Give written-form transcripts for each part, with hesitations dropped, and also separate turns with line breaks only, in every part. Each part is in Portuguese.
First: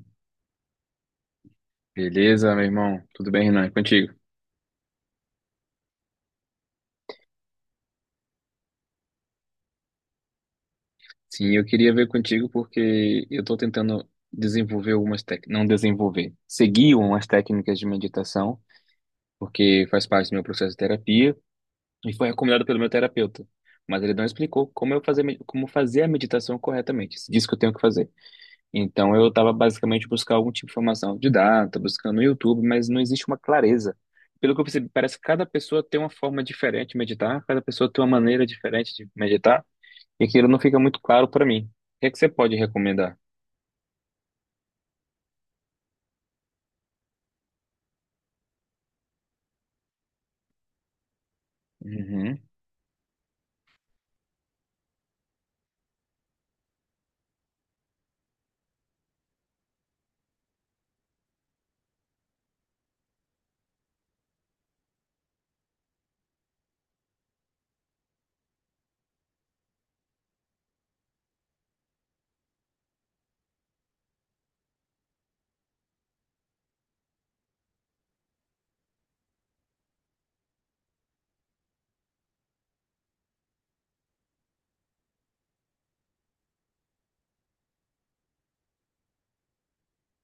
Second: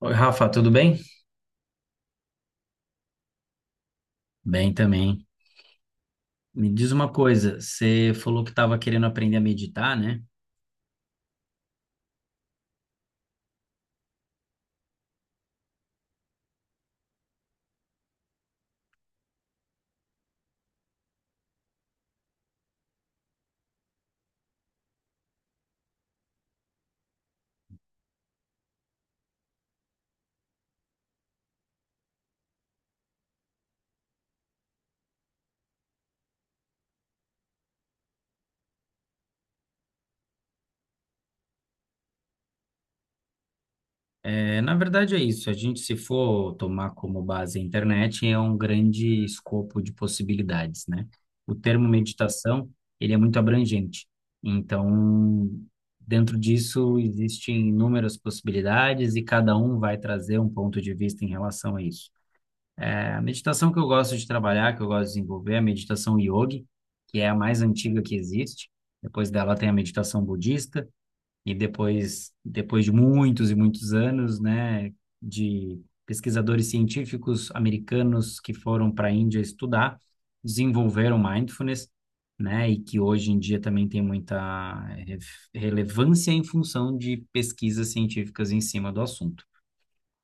Oi, Rafa, tudo bem?
Beleza, meu irmão? Tudo bem, Renan? E contigo?
Bem também. Me diz uma coisa, você falou que estava querendo aprender a meditar, né?
Sim, eu queria ver contigo porque eu estou tentando desenvolver algumas técnicas, não desenvolver, seguir umas técnicas de meditação, porque faz parte do meu processo de terapia e foi recomendado pelo meu terapeuta. Mas ele não explicou como eu fazer, como fazer a meditação corretamente. Disse que eu tenho que fazer. Então eu estava basicamente buscando algum tipo de informação didata, buscando no YouTube, mas não existe uma clareza. Pelo que eu percebi, parece que cada pessoa tem uma forma diferente de meditar, cada pessoa tem uma maneira diferente de meditar. E aquilo não fica muito claro para mim. O que é que você pode recomendar?
É, na verdade é isso, a gente se for tomar como base a internet, é um grande escopo de possibilidades, né? O termo
Uhum.
meditação, ele é muito abrangente. Então, dentro disso existem inúmeras possibilidades e cada um vai trazer um ponto de vista em relação a isso. A meditação que eu gosto de trabalhar, que eu gosto de desenvolver, é a meditação yogi, que é a mais antiga que existe. Depois dela tem a meditação budista, e depois, depois de muitos e muitos anos, né, de pesquisadores científicos americanos que foram para a Índia estudar, desenvolveram mindfulness, né, e que hoje em dia também tem muita relevância em função de pesquisas científicas em cima do assunto.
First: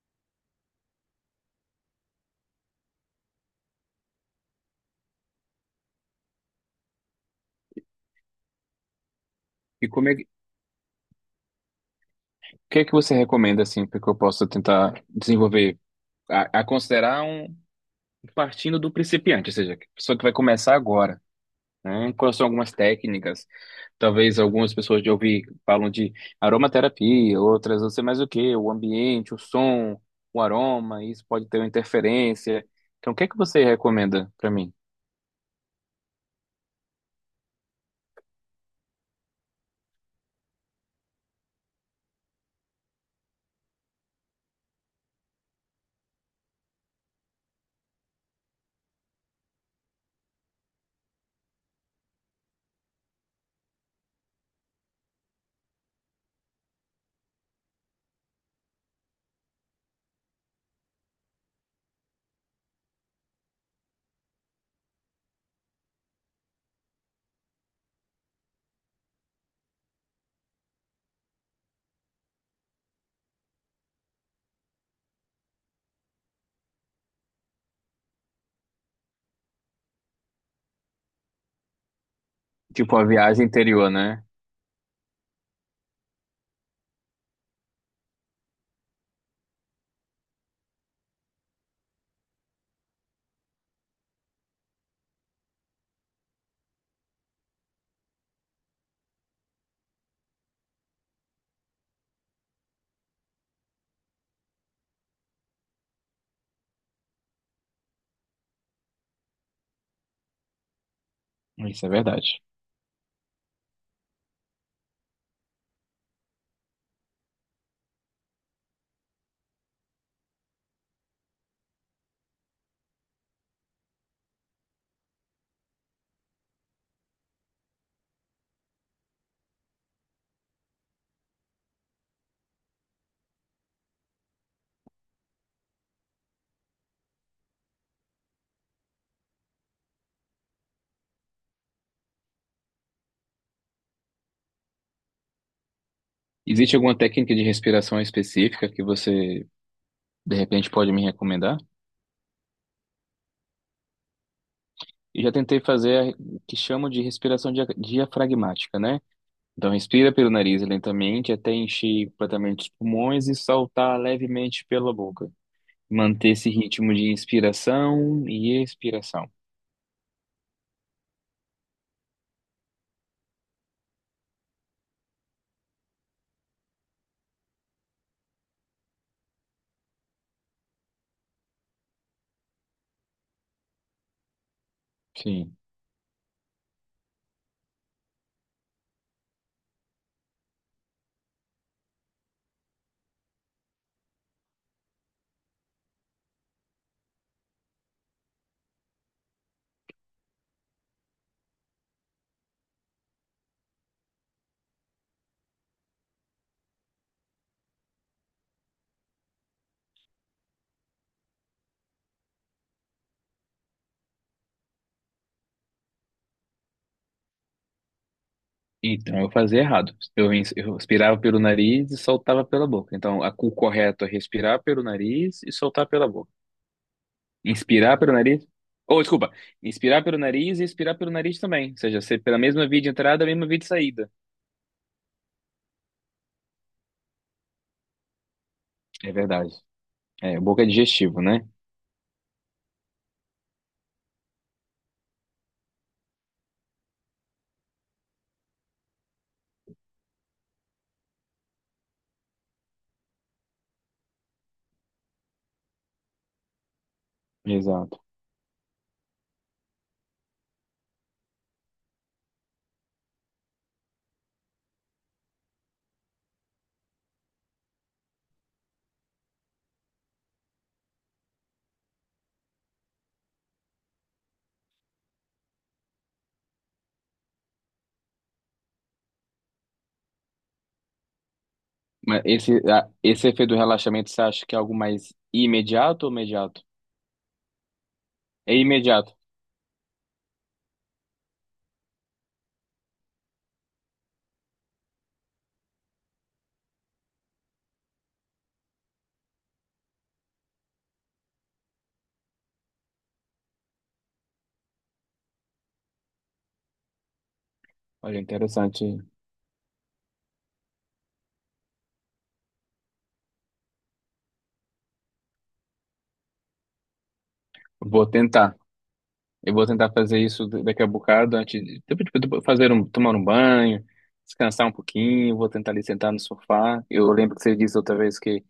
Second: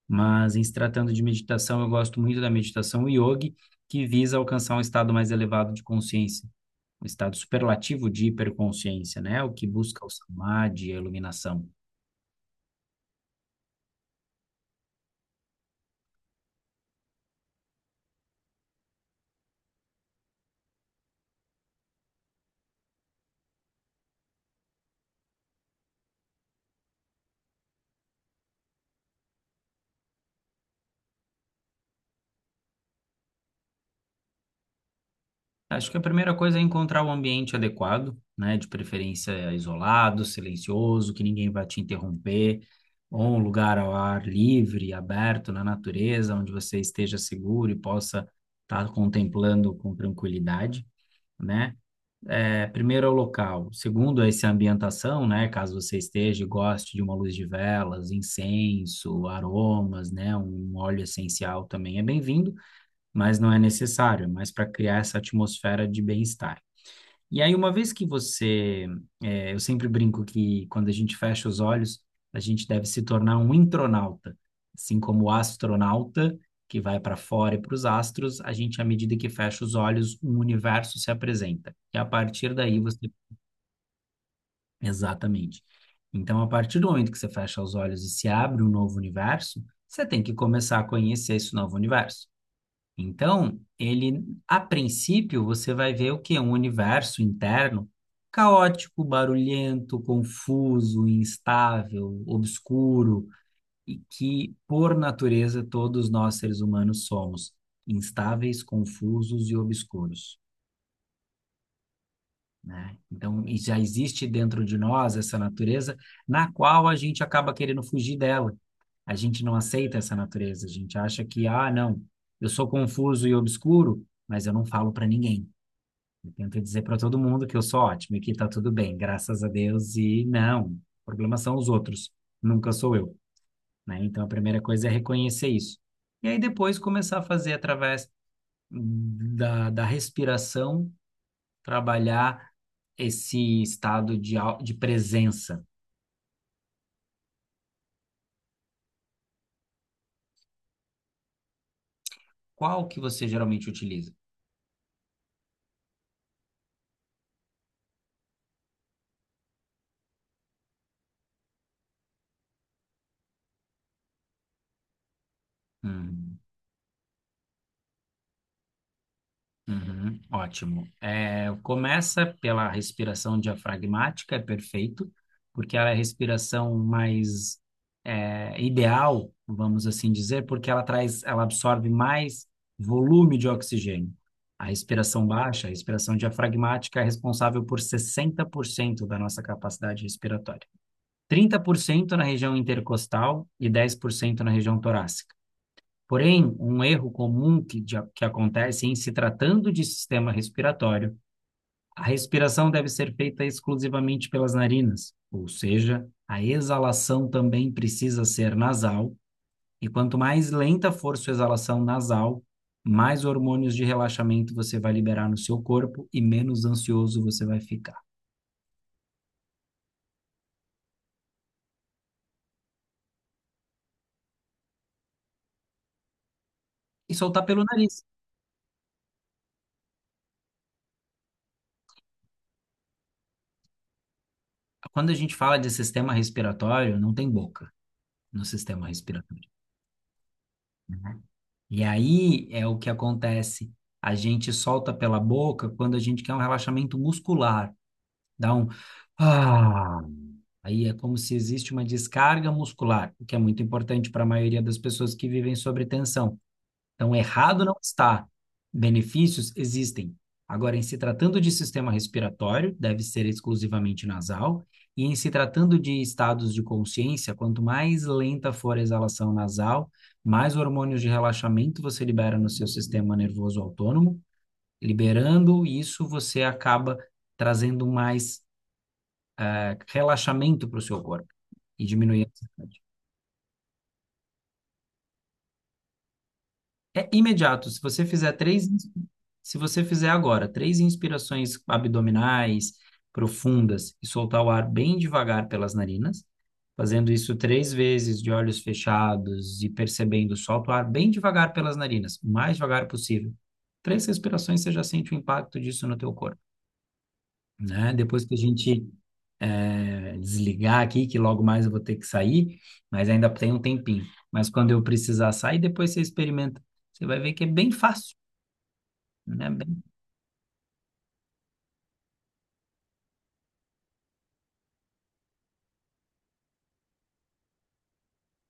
Mas em se tratando de meditação, eu gosto muito da meditação yogi, que visa alcançar um estado mais elevado de consciência, um estado superlativo de hiperconsciência, né? O que
E
busca
como
o
é que, o
samadhi, a iluminação.
que é que você recomenda assim para que eu possa tentar desenvolver a considerar um partindo do principiante, ou seja, a pessoa que vai começar agora, né? Quais são algumas técnicas? Talvez algumas pessoas de ouvir falam de aromaterapia, outras não sei mais o que, o ambiente, o som, o aroma, isso pode ter uma interferência. Então, o que é que você recomenda para mim?
Acho que a primeira coisa é encontrar o ambiente adequado, né? De preferência isolado, silencioso, que ninguém vai te interromper, ou um lugar ao ar livre, aberto, na natureza, onde você esteja seguro e possa estar contemplando com tranquilidade, né? Primeiro é o local, segundo é essa ambientação, né? Caso você esteja e goste de uma luz de velas, incenso, aromas, né? Um óleo essencial também é bem-vindo, mas não é necessário, é mais para criar essa atmosfera de bem-estar. E aí, uma vez que você, eu sempre brinco que quando a gente fecha os olhos, a gente deve se tornar um intronauta, assim como o astronauta que vai para fora e para os astros, a gente, à medida que fecha os olhos, um universo se apresenta. E a partir daí
Tipo a
você,
viagem interior, né?
exatamente. Então, a partir do momento que você fecha os olhos e se abre um novo universo, você tem que começar a conhecer esse novo universo. Então, ele, a princípio, você vai ver o quê? Um universo interno caótico, barulhento, confuso, instável, obscuro, e que, por natureza, todos nós seres humanos somos instáveis, confusos e obscuros,
Isso é verdade.
né? Então, e já existe dentro de nós essa natureza na qual a gente acaba querendo fugir dela. A gente não aceita essa natureza, a gente acha que, ah, não, eu sou confuso e obscuro, mas eu não falo para ninguém. Eu tento dizer para todo mundo que eu sou ótimo e que tá tudo bem, graças a Deus, e não, o problema são os outros, nunca sou eu, né? Então, a primeira coisa é reconhecer isso. E aí depois começar a fazer através da respiração, trabalhar esse estado de presença.
Existe alguma técnica de respiração específica que você, de repente, pode me recomendar?
Qual que você geralmente utiliza?
Eu já tentei fazer a que chamam de respiração diafragmática, né? Então, respira pelo nariz lentamente até encher completamente os pulmões e soltar levemente pela boca. Manter
Hum,
esse ritmo de inspiração e expiração.
uhum, ótimo. Começa pela respiração diafragmática, é perfeito, porque ela é a respiração mais ideal, vamos assim dizer, porque ela traz, ela absorve mais volume de oxigênio. A respiração
Sim.
baixa, a respiração diafragmática, é responsável por 60% da nossa capacidade respiratória. 30% na região intercostal e 10% na região torácica. Porém, um erro comum que, que acontece em se tratando de sistema respiratório, a respiração deve ser feita exclusivamente pelas narinas, ou seja, a exalação também precisa ser nasal, e quanto mais lenta for sua exalação nasal, mais hormônios de relaxamento você vai liberar no seu corpo e menos ansioso você vai ficar.
Então, eu fazia errado. Eu, eu expirava pelo nariz e soltava pela boca. Então, a, o correto é respirar pelo nariz e soltar pela boca.
E soltar pelo
Inspirar
nariz.
pelo nariz? Ou, desculpa, inspirar pelo nariz e expirar pelo nariz também. Ou seja, ser pela mesma via de entrada, a mesma via de saída.
Quando a gente fala de sistema respiratório, não tem boca no sistema
É
respiratório,
verdade. É, boca é
né?
digestivo, né?
E aí é o que acontece. A gente solta pela boca quando a gente quer um relaxamento muscular. Dá um. Ah, aí é como se existe uma descarga muscular, o que é muito importante para a maioria das pessoas que vivem sob tensão. Então, errado não
Exato.
está. Benefícios existem. Agora, em se tratando de sistema respiratório, deve ser exclusivamente nasal, e em se tratando de estados de consciência, quanto mais lenta for a exalação nasal, mais hormônios de relaxamento você libera no seu sistema nervoso autônomo. Liberando isso, você acaba trazendo mais, relaxamento para o seu corpo e
Mas
diminuindo a
esse,
ansiedade.
esse efeito do relaxamento, você acha que é algo mais imediato ou imediato?
É imediato. Se você fizer
É
três, ins-
imediato.
se você fizer agora 3 inspirações abdominais profundas e soltar o ar bem devagar pelas narinas, fazendo isso 3 vezes de olhos fechados e percebendo, solta o ar bem devagar pelas narinas, o mais devagar possível. 3 respirações você já sente o impacto disso no teu corpo, né?
Olha,
Depois que a gente
interessante.
desligar aqui, que logo mais eu vou ter que sair, mas ainda tem um tempinho. Mas quando eu precisar sair, depois você experimenta. Você vai ver que é bem
Vou
fácil,
tentar.
né?
Eu vou tentar fazer isso daqui a bocado, antes de tipo, fazer um, tomar um banho, descansar um pouquinho, vou tentar ali sentar no sofá. Eu lembro que você disse outra vez que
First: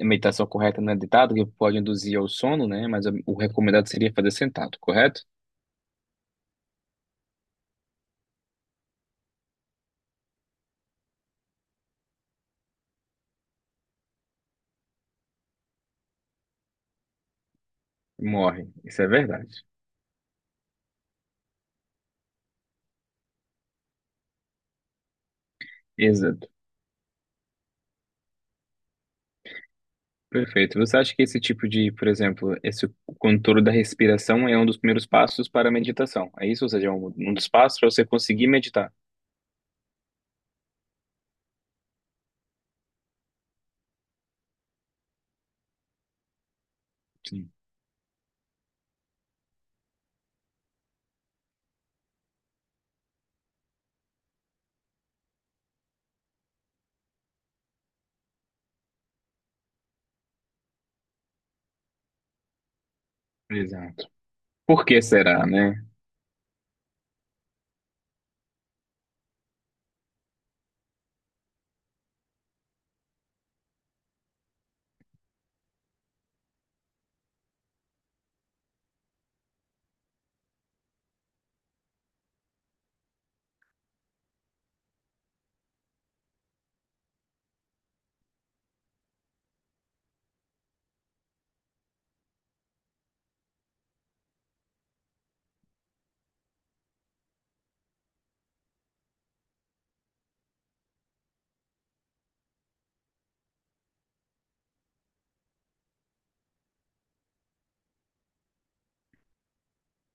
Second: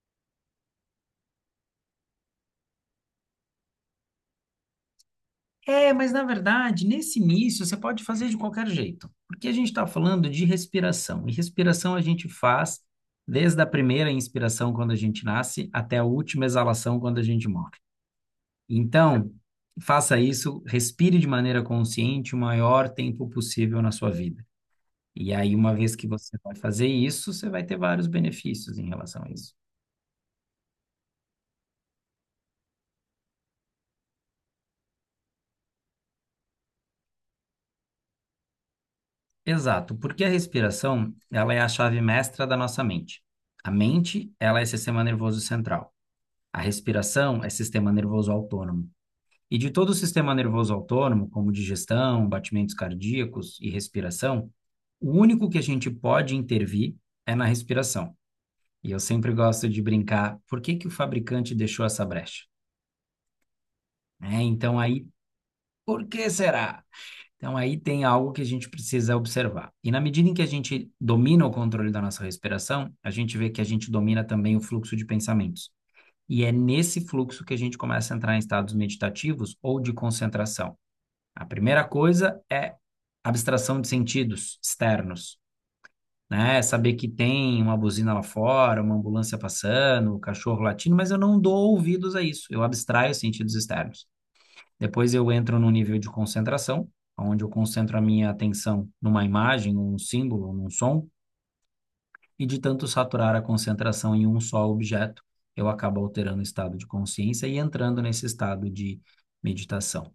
a meditação correta não é deitada, que pode induzir ao sono, né? Mas o recomendado seria fazer sentado, correto?
É, mas na verdade, nesse início, você pode fazer de qualquer jeito, porque a gente está falando de respiração, e respiração a gente faz desde a primeira inspiração quando a gente nasce até a última exalação quando a gente morre.
Morre. Isso é
Então,
verdade.
faça isso, respire de maneira consciente o maior tempo possível na sua vida. E aí, uma vez que você
Exato.
vai fazer isso, você vai ter vários benefícios em relação a isso.
Perfeito. Você acha que esse tipo de, por exemplo, esse controle da respiração é um dos primeiros passos para a meditação? É isso? Ou seja, é um, um dos passos para você conseguir meditar?
Exato, porque a respiração, ela é a chave mestra da nossa mente. A mente, ela é sistema nervoso central. A respiração é
Sim.
sistema nervoso autônomo. E de todo o sistema nervoso autônomo, como digestão, batimentos cardíacos e respiração, o único que a gente pode intervir é na respiração. E eu sempre gosto de brincar, por que que o fabricante deixou essa brecha,
Exato.
né? Então
Por que
aí,
será, né?
por que será? Então, aí tem algo que a gente precisa observar. E na medida em que a gente domina o controle da nossa respiração, a gente vê que a gente domina também o fluxo de pensamentos. E é nesse fluxo que a gente começa a entrar em estados meditativos ou de concentração. A primeira coisa é abstração de sentidos externos, né? É saber que tem uma buzina lá fora, uma ambulância passando, o cachorro latindo, mas eu não dou ouvidos a isso, eu abstraio os sentidos externos. Depois eu entro no nível de concentração, onde eu concentro a minha atenção numa imagem, num símbolo, num som, e de tanto saturar a concentração em um só objeto, eu acabo alterando o estado de consciência e entrando nesse estado de meditação.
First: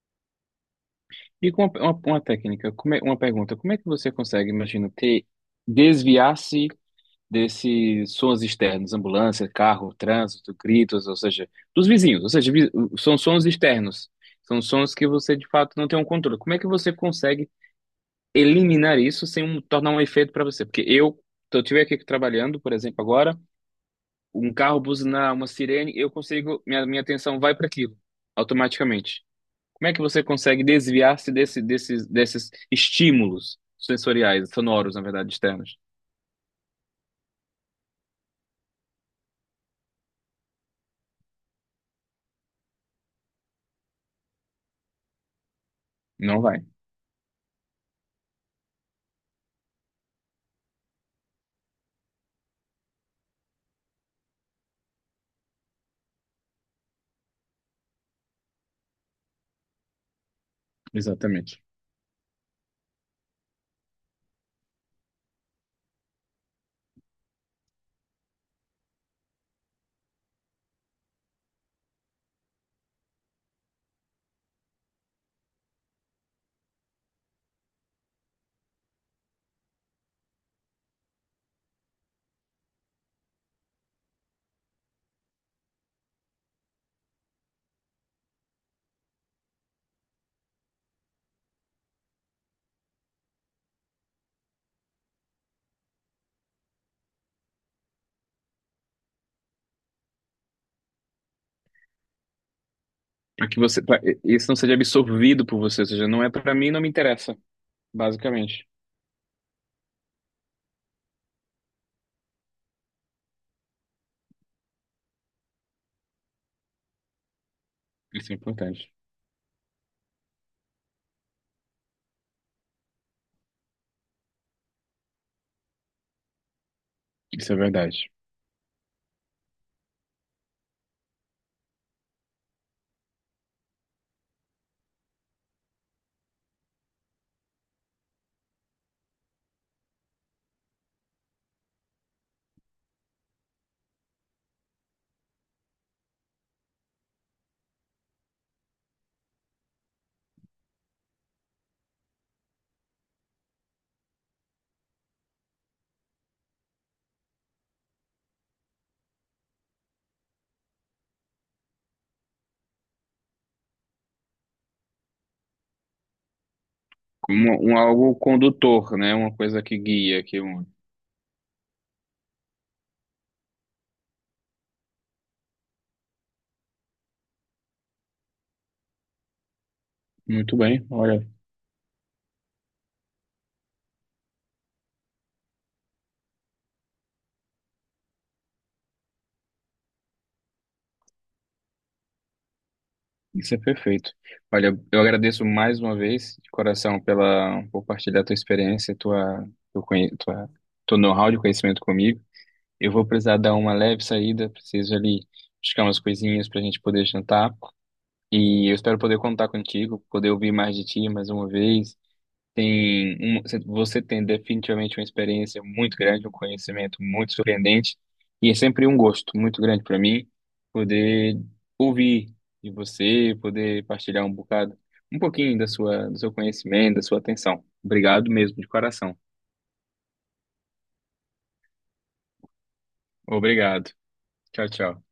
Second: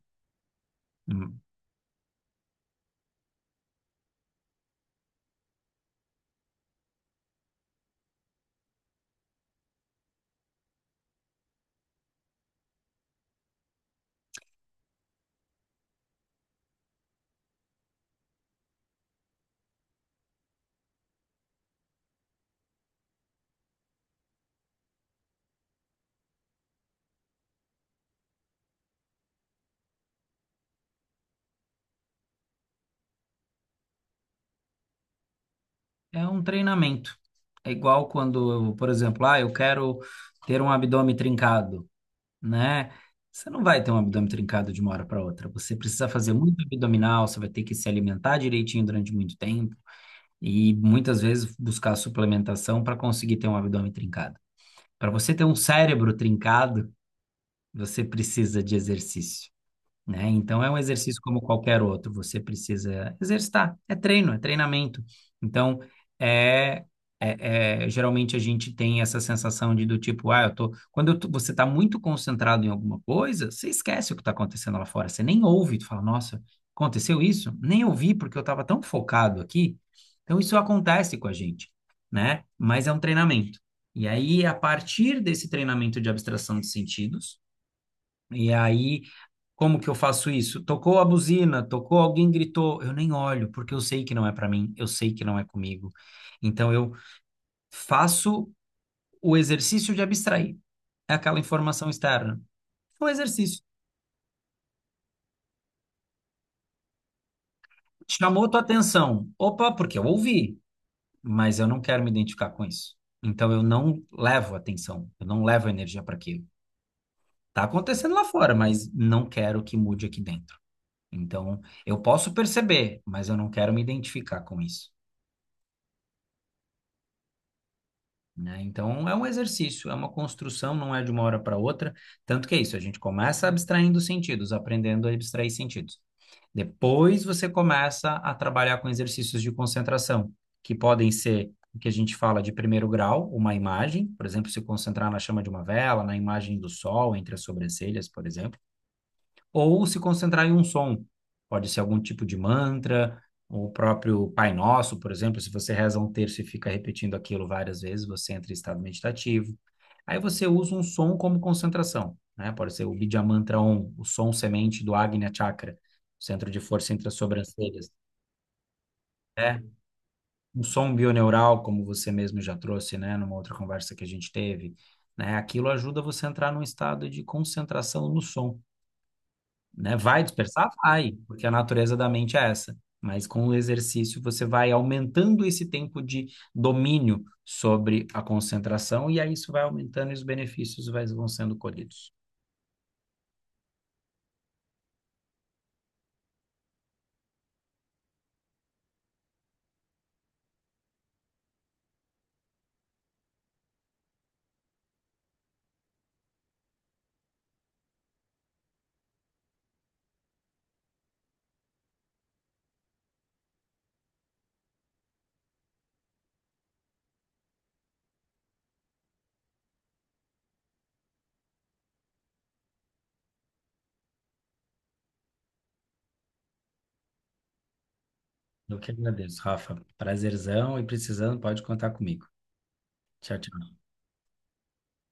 Hum,
E com uma técnica, como é, uma pergunta, como é que você consegue, imagina, ter, desviar-se desses sons externos, ambulância, carro, trânsito, gritos, ou seja, dos vizinhos, ou seja, são sons externos, são sons que você de fato não tem um controle. Como é que você consegue eliminar isso sem tornar um efeito para você? Porque eu estiver aqui trabalhando, por exemplo, agora, um carro buzinar, uma sirene, eu consigo, minha atenção vai para aquilo, automaticamente. Como é que você consegue desviar-se desse, desses, desses estímulos sensoriais, sonoros, na verdade, externos?
É um treinamento. É igual quando, por exemplo, ah, eu quero ter um abdômen trincado, né? Você não vai ter um abdômen trincado de uma hora para outra. Você precisa fazer
Não
muito
vai,
abdominal, você vai ter que se alimentar direitinho durante muito tempo, e muitas vezes buscar suplementação para conseguir ter um abdômen trincado. Para você ter um cérebro trincado, você precisa de exercício, né? Então é um exercício como
exatamente.
qualquer outro, você precisa exercitar, é treino, é treinamento. Então é, geralmente a gente tem essa sensação de do tipo, ah, eu tô, quando eu tô- você está muito concentrado em alguma coisa, você esquece o que está acontecendo lá fora, você nem ouve, tu fala, nossa, aconteceu isso? Nem ouvi porque eu estava tão focado aqui. Então isso acontece com a gente, né? Mas é um treinamento. E aí, a partir desse treinamento de abstração de sentidos, e aí como que eu faço isso? Tocou a buzina, tocou, alguém gritou, eu nem olho, porque eu sei que não é para mim, eu sei que não é comigo. Então eu faço o exercício de abstrair é aquela informação externa. É um
Para que
exercício.
você, pra, isso não seja absorvido por você, ou seja, não é para mim, não me interessa,
Chamou tua
basicamente.
atenção. Opa, porque eu ouvi, mas eu não quero me identificar com isso. Então eu não levo atenção, eu não levo energia para aquilo. Tá acontecendo lá
Isso é
fora, mas
importante.
não quero que mude aqui dentro. Então eu posso perceber, mas eu não quero me identificar com isso.
Isso é verdade.
Né? Então é um exercício, é uma construção, não é de uma hora para outra. Tanto que é isso, a gente começa abstraindo sentidos, aprendendo a abstrair sentidos. Depois você começa a trabalhar com exercícios de concentração, que podem ser o que a gente fala de primeiro grau, uma imagem, por exemplo, se concentrar na chama de uma vela, na imagem do sol entre as sobrancelhas, por exemplo, ou se concentrar em um som. Pode ser algum tipo de mantra, o próprio Pai Nosso, por exemplo, se você reza um terço e fica repetindo aquilo várias vezes, você entra em estado meditativo. Aí você usa um som como concentração, né? Pode ser o Vidya Mantra Om, o som semente do Agnya Chakra, centro de força entre as
Como um,
sobrancelhas.
algo condutor, né? Uma
Né?
coisa que guia, que
Um
une.
som bioneural, como você mesmo já trouxe, né, numa outra conversa que a gente teve, né? Aquilo ajuda você a entrar num estado de concentração no som. Né? Vai
Muito
dispersar?
bem,
Vai,
olha,
porque a natureza da mente é essa. Mas com o exercício você vai aumentando esse tempo de domínio sobre a concentração e aí isso vai aumentando e os benefícios vão sendo colhidos.
isso é perfeito. Olha, eu agradeço mais uma vez, de coração, pela por compartilhar tua experiência, tua, teu, tua, teu know-how de conhecimento comigo. Eu vou precisar dar uma leve saída, preciso ali buscar umas coisinhas para a gente poder jantar. E eu espero poder contar contigo, poder ouvir mais de ti mais uma vez. Tem um, você tem definitivamente uma experiência muito grande, um conhecimento muito surpreendente. E é sempre um gosto muito grande para mim poder ouvir de você, poder partilhar um bocado, um pouquinho da sua, do seu conhecimento, da sua atenção. Obrigado mesmo, de
Eu que
coração.
agradeço, Rafa. Prazerzão e precisando, pode contar comigo. Tchau, tchau.
Obrigado. Tchau, tchau.